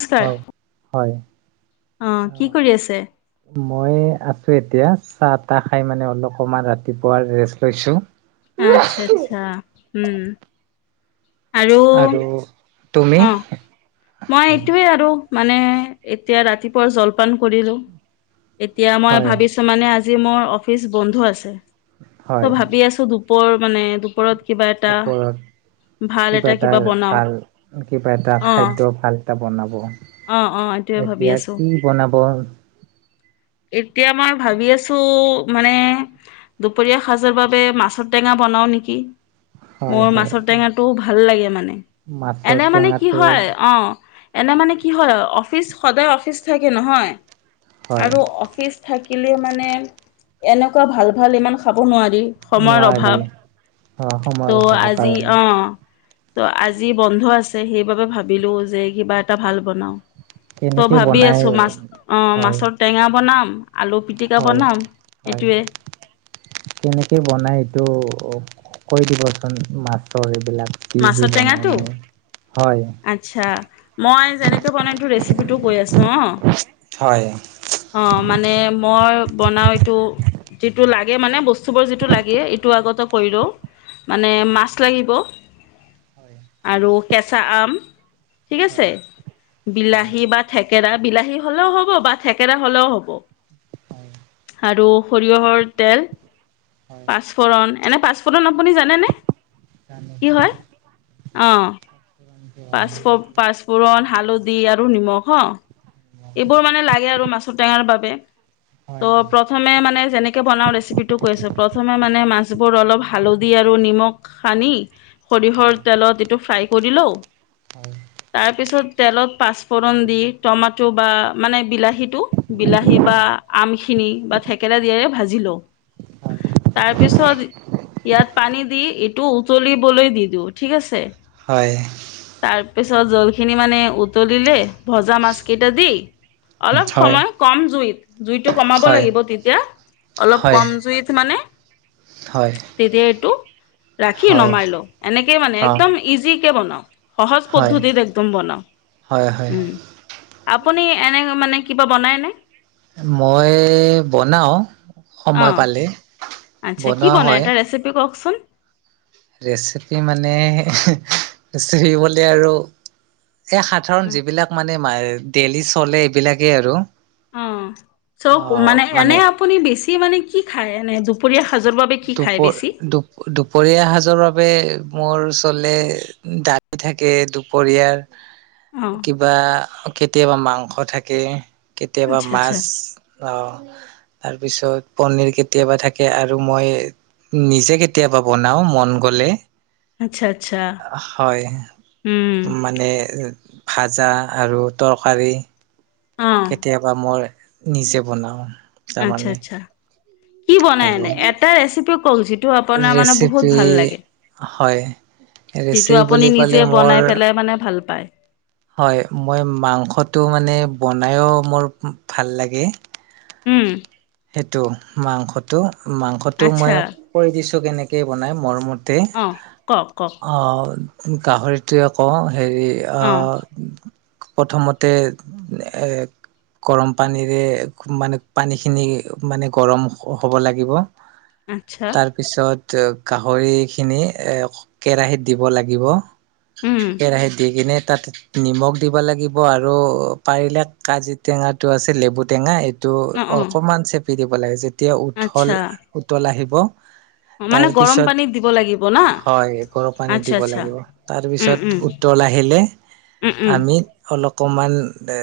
নমস্কাৰ হয় হয়, অ' কি কৰি আছে? মই আছো এতিয়া চাহ তাহ খাই মানে অলপকমান ৰাতিপুৱা ৰেষ্ট লৈছো। আচ্ছা আচ্ছা উম, আৰু, তুমি, অ মই হয় এইটোৱে আৰু মানে এতিয়া ৰাতিপুৱা জলপান কৰিলো। এতিয়া মই হয় ভাবিছো মানে আজি মোৰ অফিচ বন্ধ আছে হয় চ' ভাবি আছো দু পৰ মানে দুপৰত, ওপৰত কিবা এটা ভাল কিবা এটা অ খাদ্য অ ভাল, বনাব অ এইটোৱে ভাবি এতিয়া আছো কি বনাব, এতিয়া মই ভাবি আছোঁ মানে, দুপৰীয়া সাজৰ বাবে মাছৰ টেঙা বনাও নেকি, হয় মোৰ হয় মাছৰ টেঙাটোও ভাল লাগে মানে মাছৰ এনে মানে কি টেঙাটো হয়, অ' এনে মানে কি হয় অফিচ সদায় অফিচ থাকে নহয়। হয় আৰু অফিচ থাকিলে মানে এনেকুৱা ভাল ভাল ইমান খাব নোৱাৰি। সময়ৰ নোৱাৰি অভাৱ অ সময়ৰ ত' অভাৱৰ আজি কাৰণে অ' ত' আজি বন্ধ আছে সেইবাবে ভাবিলো যে কিবা এটা ভাল বনাও, ত' কেনেকে ভাবি বনাই আছো মাছ অ হয় মাছৰ টেঙা বনাম। আলু পিটিকা হয় বনাম হয়, এইটোৱে কেনেকে বনাই এইটো কৈ দিবচোন মাছৰ এইবিলাক, কি কি মাছৰ বনাই মানে হয়, আছা মই যেনেকে বনাইটো ৰেচিপি টো কৈ আছো অ', হয়, অ' মানে মই বনাও এইটো, যিটো লাগে মানে বস্তুবোৰ যিটো লাগে। এইটো আগতে কৰি লওঁ। মানে মাছ লাগিব। [inaudible] আৰু কেঁচা আম ঠিক আছে। হয় হয় বিলাহী বা থেকেৰা বিলাহী হলেও হ'ব বা থেকেৰা হ'লেও হ'ব। আৰু সৰিয়হৰ তেল, হয় হয় পাঁচপুৰণ। এনে পাঁচপূৰণ আপুনি জানেনে? কি হয় [inaudible] হয় অ' পাঁচপুৰন, হালধি আৰু নিমখ হা এইবোৰ মানে লাগে আৰু মাছৰ টেঙাৰ বাবে। ত' হয় প্ৰথমে মানে যেনেকে বনাও ৰেচিপি টো কৈছো। প্ৰথমে মানে মাছবোৰ অলপ হালধি আৰু নিমখ সানি হয় সৰিয়হৰ তেলত ইটো ফ্ৰাই কৰি লওঁ। হয়। তাৰপিছত তেলত পাঁচপুৰণ দি টো বা মানে বিলাহীটো বিলাহী বা আমখিনি বা থেকেৰা দিয়োৰে ভাজি লওঁ। [inaudible] তাৰপিছত ইয়াত পানী দি এইটো উতলিবলৈ দি দিওঁ ঠিক আছে। হয়। তাৰপিছত জলখিনি মানে উতলিলে, ভজা মাছ কেইটা দি হয় অলপ সময় কম জুইত, জুইতটো কমাব লাগিব তেতিয়া অলপ হয় কম জুইত মানে হয়। তেতিয়া এইটো ৰাখি হয় নমাই লওঁ। এনেকেই মানে অঁ একদম ইজিকে বনাওঁ। সহজ হয় পদ্ধতিত একদম বনাও। হয় হয় উম। আপুনি এনে মানে কিবা বনায়নে? মই বনাও সময় অঁ পালে। আচ্ছা কি বনোৱা বনাই হয় এটা ৰেচিপি কওঁকচোন। ৰেচিপি মানে ৰেচিপিবলে আৰু এই সাধাৰণ যিবিলাক মানে ডেইলি চলে এইবিলাকেই আৰু অ চ অ মানে এনে আপুনি বেছি মানে কি খায়? এনে দুপৰীয়া সাজৰ বা দুপৰ দু দুপৰীয়া সাজৰ বাবে মোৰ ওচৰলে দাই থাকে। দুপৰীয়াৰ অঁ কিবা কেতিয়াবা মাংস থাকে, কেতিয়াবা আচ্ছা মাছ। আচ্ছা অ তাৰপিছত পনিৰ কেতিয়াবা থাকে আৰু মই নিজে কেতিয়াবা বনাওঁ মন গ'লে। আচ্ছা আচ্ছা হয়। উম মানে ভাজা আৰু তৰকাৰী। অ কেতিয়াবা মোৰ নিজে বনাওঁ। আচ্ছা আচ্ছা। কি বনাই? আৰু এনে এটা ৰেচিপি কওক টো আপোনাৰ মানে বহুত ৰেচিপি ভাল লাগে। হয় যিটো ৰেচি আপুনি বুলি নিজে কলে বনাই মোৰ পেলাই মানে ভাল পায়। হয় মই মাংসটো মানে বনাইও মোৰ ভাল লাগে। উম। সেইটো মাংসটো মাংসটো মই আচ্ছা কৈ দিছোঁ কেনেকৈ বনাই মৰমত তে অ কওক কওক অ' গাহৰিটোৱে আকৌ হেৰি অ' প্ৰথমতে এ গৰম পানীৰে মানে পানীখিনি মানে গৰম হ'ব লাগিব। আচ্ছা। তাৰ পিছত গাহৰিখিনি এ কেৰাহীত দিব লাগিব। উম কেৰাহীত দি কিনে তাত নিমখ দিব লাগিব আৰু পাৰিলে কাজিৰ টেঙাটো আছে লেবু টেঙা এই টো অ অ অকমান চেপি দিব লাগে যেতিয়া উঠল আচ্ছা উতল আহিব। অ, মানে গৰম তাৰপিছত পানীত দিব লাগিব না হয় গৰম পানীত আচ্ছা দিব আচ্ছা লাগিব। উম তাৰপিছত উম উত তল আহিলে উম উম আমি অলকমান এ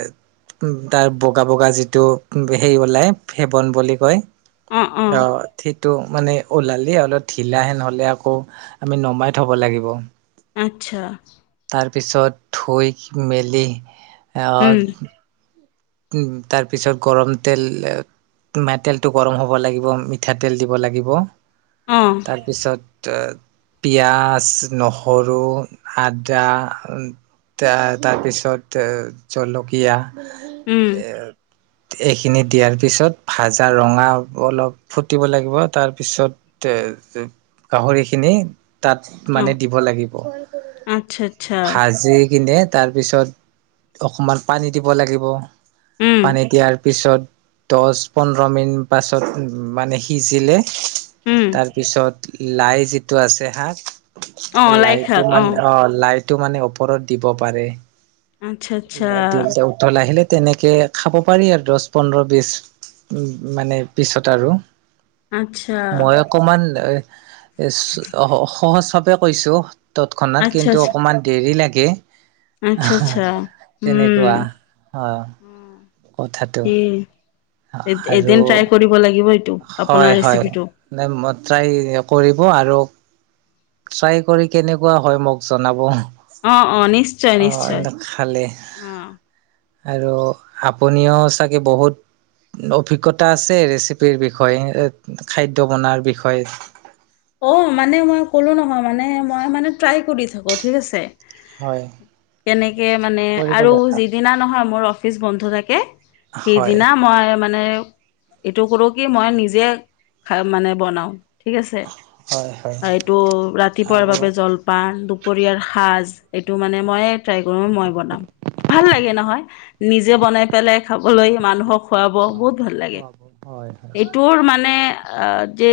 তাৰ বগা বগা যিটো হেৰি ওলাই [unintelligible] বুলি কয় অ'। সেইটো মানে ওলালেই অলপ ঢিলাহেন হ'লে আকৌ আমি নমাই থ'ব লাগিব। আচ্ছা। তাৰপিছত ধুই মেলি উম অ' উম, তাৰ পিছত গৰম তেল মেটেলটো গৰম হ'ব লাগিব মিঠাতেল দিব লাগিব। উম। পিছত ত পিয়াঁজ নহৰু আদা এ তাৰপিছত এ জলকীয়া উম এ এইখিনি দিয়াৰ পিছত ভাজা ৰঙা অলপ ফুটিব লাগিব। তাৰ পিছত তে গাহৰিখিনি তাত অ মানে দিব লাগিব। আচ্ছা আচ্ছা ভাজি কিনে তাৰপিছত অকণমান পানী দিব লাগিব। উম পানী দিয়াৰ পিছত দহ পোন্ধৰ মিনিট পাছত মানে সিজিলে। উম তাৰপিছত লাই যিটো আছে অ শাক। লাই শাক লাইটো মানে অ' লাইটো মানে ওপৰত দিব পাৰে। আচ্ছা লাই আচ্ছা দিলতে উতল আহিলে তেনেকে খাব পাৰি আৰু দহ পোন্ধৰ বিশ উম, মানে পিছত আৰু। আচ্ছা। মই অকমান এ চ-সহজ ভাৱে কৈছো। তৎক্ষণাত কিন্তু অকমান দেৰি লাগে। আচ্ছা আচ্ছা। উম তেনেকুৱা অ' কথাটো। এদি আৰু এদিন ট্ৰাই কৰিব লাগিব। এইটো আপোনাৰ হয়, হয়, ৰেচিপিটো ন মই ট্ৰাই কৰিব আৰু [unintelligible] কৰি কেনেকুৱা হয় মোক জনাব। অ', অ', নিশ্চয় অ নিশ্চয়। খালে অ আৰু আপুনিও চাগে বহুত অভিজ্ঞতা আছে ৰেচিপিৰ বিষয়ে খাদ্য বনোৱাৰ বিষয়ে। অ', মানে মই ক'লো নহয় মানে মই মানে ট্ৰাই কৰি থাকো ঠিক আছে। হয় কেনেকে মানে কৰিব আৰু যি লাগে সিদিনা নহয় মোৰ অফিচ বন্ধ থাকে হয় সিদিনা মই মানে এইটো কৰো কি মই নিজে খা মানে বনাও ঠিক আছে। হয়। এইটো ৰাতিপুৱাৰ আৰু বাবে জল- পান দুপৰীয়াৰ সাজ এইটো মানে মইে ট্ৰাই কৰোঁ মই বনাম। ভাল লাগে নহয়, নিজে বনাই পেলাই খাবলৈ মানুহক- খুৱাব হয় বহুত ভাল লাগে। খোৱা বোৱা হয় হয় এইটোৰ মানে- আঁহ', যে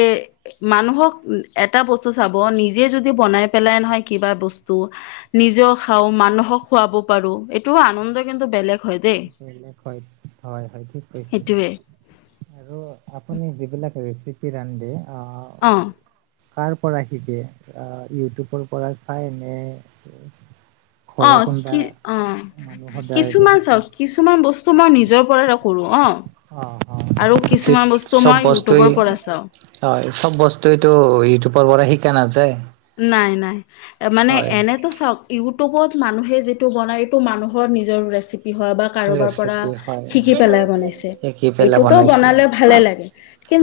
মানুহক- এটা বস্তু চাব নিজে যদি বনাই পেলাই নহয় কিবা বস্তু- নিজেও খাওঁ মানুহক খোৱাব পাৰোঁ এইটোও আনন্দ কিন্তু বেলেগ হয় দেই বেলেগ হয় হয় হয় ঠিক কৈছে সেইটোৱে। আৰু আপুনি যিবিলাক ৰেচিপি ৰান্ধে আঁহ', - অঁহ। কাৰ পৰা শিকে ইউটিউবৰ পৰা চাই নে? উ- অঁহ', কি অঁহ', সদায় -কিছুমান দেখিছে চাওক- কিছুমান বস্তু মই নিজৰ পৰাই কৰোঁ অঁ', -। অ অ আৰু কিছুমান বস্তু চব মই বস্তুৱেই ইউটিউবৰ পৰা চাওঁ। হয়, চব বস্তুটো ইউটিউবৰ পৰা শিকা নাযায়। নাই-নাই, মানে হয় এনেইতো চব- ইউটিউবত মানুহে যিটো বনায় এইটো মানুহৰ নিজৰ ৰেচিপি হয় বা- কাৰোবাৰ পৰা ৰেচিপি হয় শিকি পেলাই বনাইছে শিকি পেলাই এইটোতো বনাইছিলোঁ বনালে ভালে লাগে।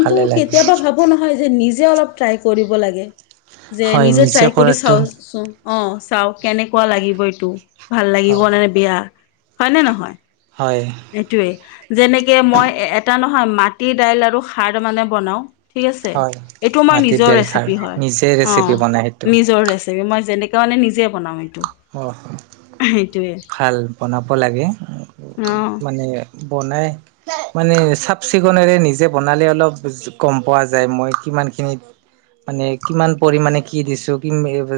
ভালে লাগে কেতিয়াবা ভাবো নহয় যে নিজে অলপ ট্ৰাই কৰিব লাগে। যে হয় নিজে ট্ৰাই কৰি কৰাটো চাওঁচোন। অঁহ', -চাওঁ কেনেকুৱা লাগিব এইটো ভাল লাগিব নে বেয়া হয় নে নহয়। হয়। এইটোৱে। যেনেকে মই এটা নহয় মাটি দাইল আৰু খাৰ মানে বনাওঁ- ঠিক আছে। হয়, এইটো আমাৰ মাটিৰ নিজৰ দাইল খাৰ ৰেচিপি হয়, নিজে ৰেচিপি অঁ', বনাই সেইটো। নিজৰ ৰেচি- পি মই যেনেকৈ মানে নিজে বনাওঁ এইটো। অহ', সেইটোৱে ভাল বনাব লাগে। অ মানে বনাই- মানে চাফ-চিকুণৰে নিজে বনালে অলপ গম পোৱা যায় মই কিমান খিনিত মানে কিমান পৰিমানে কি দিছো কি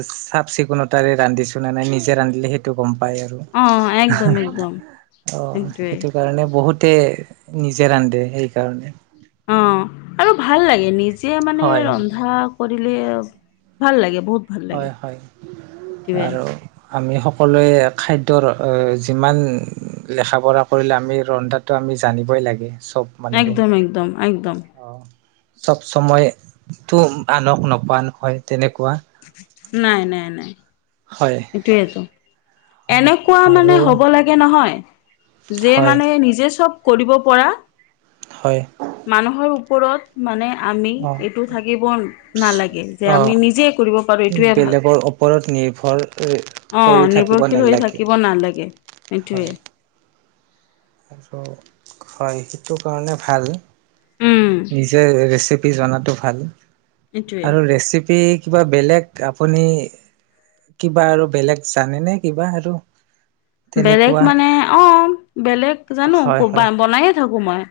চাফ-চিকুণতাৰে ৰান্ধিছো। টুনা নাই নিজে ৰান্ধিলে'হে- সেইটো গম পাই আৰু। অ একদম একদম অ', সেইটোৱে সেইটো কাৰণে বহুত- তে নিজে ৰান্ধে সেইকাৰণে। অঁ', আৰু ভাল লাগে, নিজে মানে হয় ৰন্ধা- কৰিলে ভাল লাগে বহুত। ভাল লাগে হয়-হয়। সেইটোৱে আৰু- আমি সকলোৱে খাদ্যৰ যিমান লেখা-পঢ়া কৰিলে আমি ৰন্ধা- তো আমি জানিবই লাগে চব। মানুহে একদম, একদম, একদম। চব সময়তো আনক নোকোৱা নহয় তেনেকুৱা। নাই-নাই-নাই। হয়। এইটোয়েতো। এনেকুৱা মানে আৰু হ'ব লাগে নহয়, যে হয় মানে নিজে চব কৰিব পৰা হয়। মানুহৰ ওপৰত মানে আমি অঁ এইটো থাকিব নালাগে যে অঁ আমি নিজেই কৰিব পাৰোঁ বেলেগৰ ওপৰত নিৰ্ভৰ অ কৰি থাকিব নিৰ্ভৰশীল হৈ নালাগে থাকিব নালাগে সেইটোৱে। হয় হয় সেইটো কাৰণে ভাল। উম নিজে ৰেচিপ বিজনাটো ভাল। এইটোৱে আৰু ৰেচিপি কিবা বেলেগ আপুনি কিবা আৰু বেলেগ জানেনে কিবা আৰু? বেলেগ তেনেকুৱা মানে অ' বেলেগ জানো হয় সৰুপা হয় বনাইয়ে থাকো মই।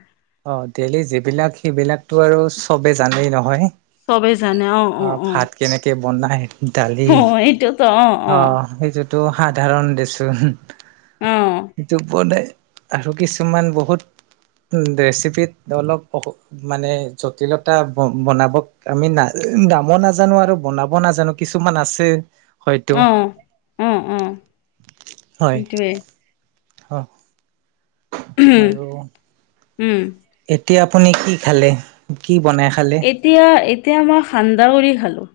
অ' ডেইলি যিবিলাক সিবিলাকতো আৰু চবে জানেই নহয়। চবেই জানে অ', অ', অ'। কেনেকে বনাই দালি অ' সেইটোত টো সাধাৰণ দেচোন, অ সেইটো বনাই আৰু কিছুমান বহুত ৰেচিপিত অলপ অসু মানে জটিলতা ব-বনাব আমি নাজ-নামো নাজানো আৰু বনাব নাজানো। কিছুমান আছে হয়টো, অ অ অ হয়। সেইটোৱে হ। উম। এতিয়া আপুনি কি খালে, কি বনাই খালে? এতিয়া এতিয়া মই সান্দাহ গুৰি খালোঁ।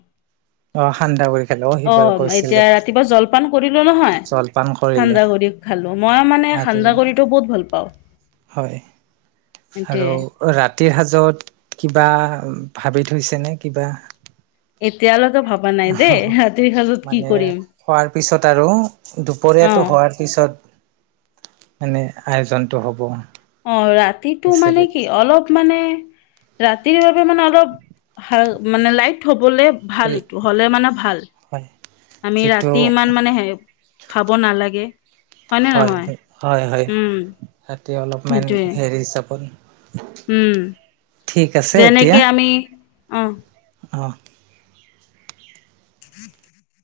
অ' সান্দহ গুৰি। অ' এতিয়া ৰাতিপুৱা জলপান কৰিলোঁ নহয় জলপান ক সান্দাহ গুৰি খালোঁ। মই মানে সান্দাহ গুৰিটো বহুত ভাল পাওঁ। হয়। সেইটোৱে আৰু ৰাতিৰ সাজত কিবা ভাবি থৈছেনে কিবা? এতিয়ালৈকে ভবা নাই দেই ৰাতিৰ সাজত কি মানে কৰিম খোৱাৰ পিছত আৰু অ দুপৰীয়াটো হোৱাৰ পিছত মানে আয়োজনটো হ'ব। অ' ৰাতিটো মানে ৰেচিপিত কি অলপ মানে ৰাতিৰ বাবে মানে অলপ হ মানে লাইট হ'বলে ভাল ইটো, হ'লে মানে ভাল। হয় আমি যিটো ৰাতি ইমান মানে হে, খাব নালাগে। হয়নে হয়, নহয় হয়, হয়, উম ৰাতি অলপমেন সেইটোৱে হেৰি হিচাপত উম, ঠিক আছে এতিয়া যেনেকে আমি, অ'। অ'। [inaudible]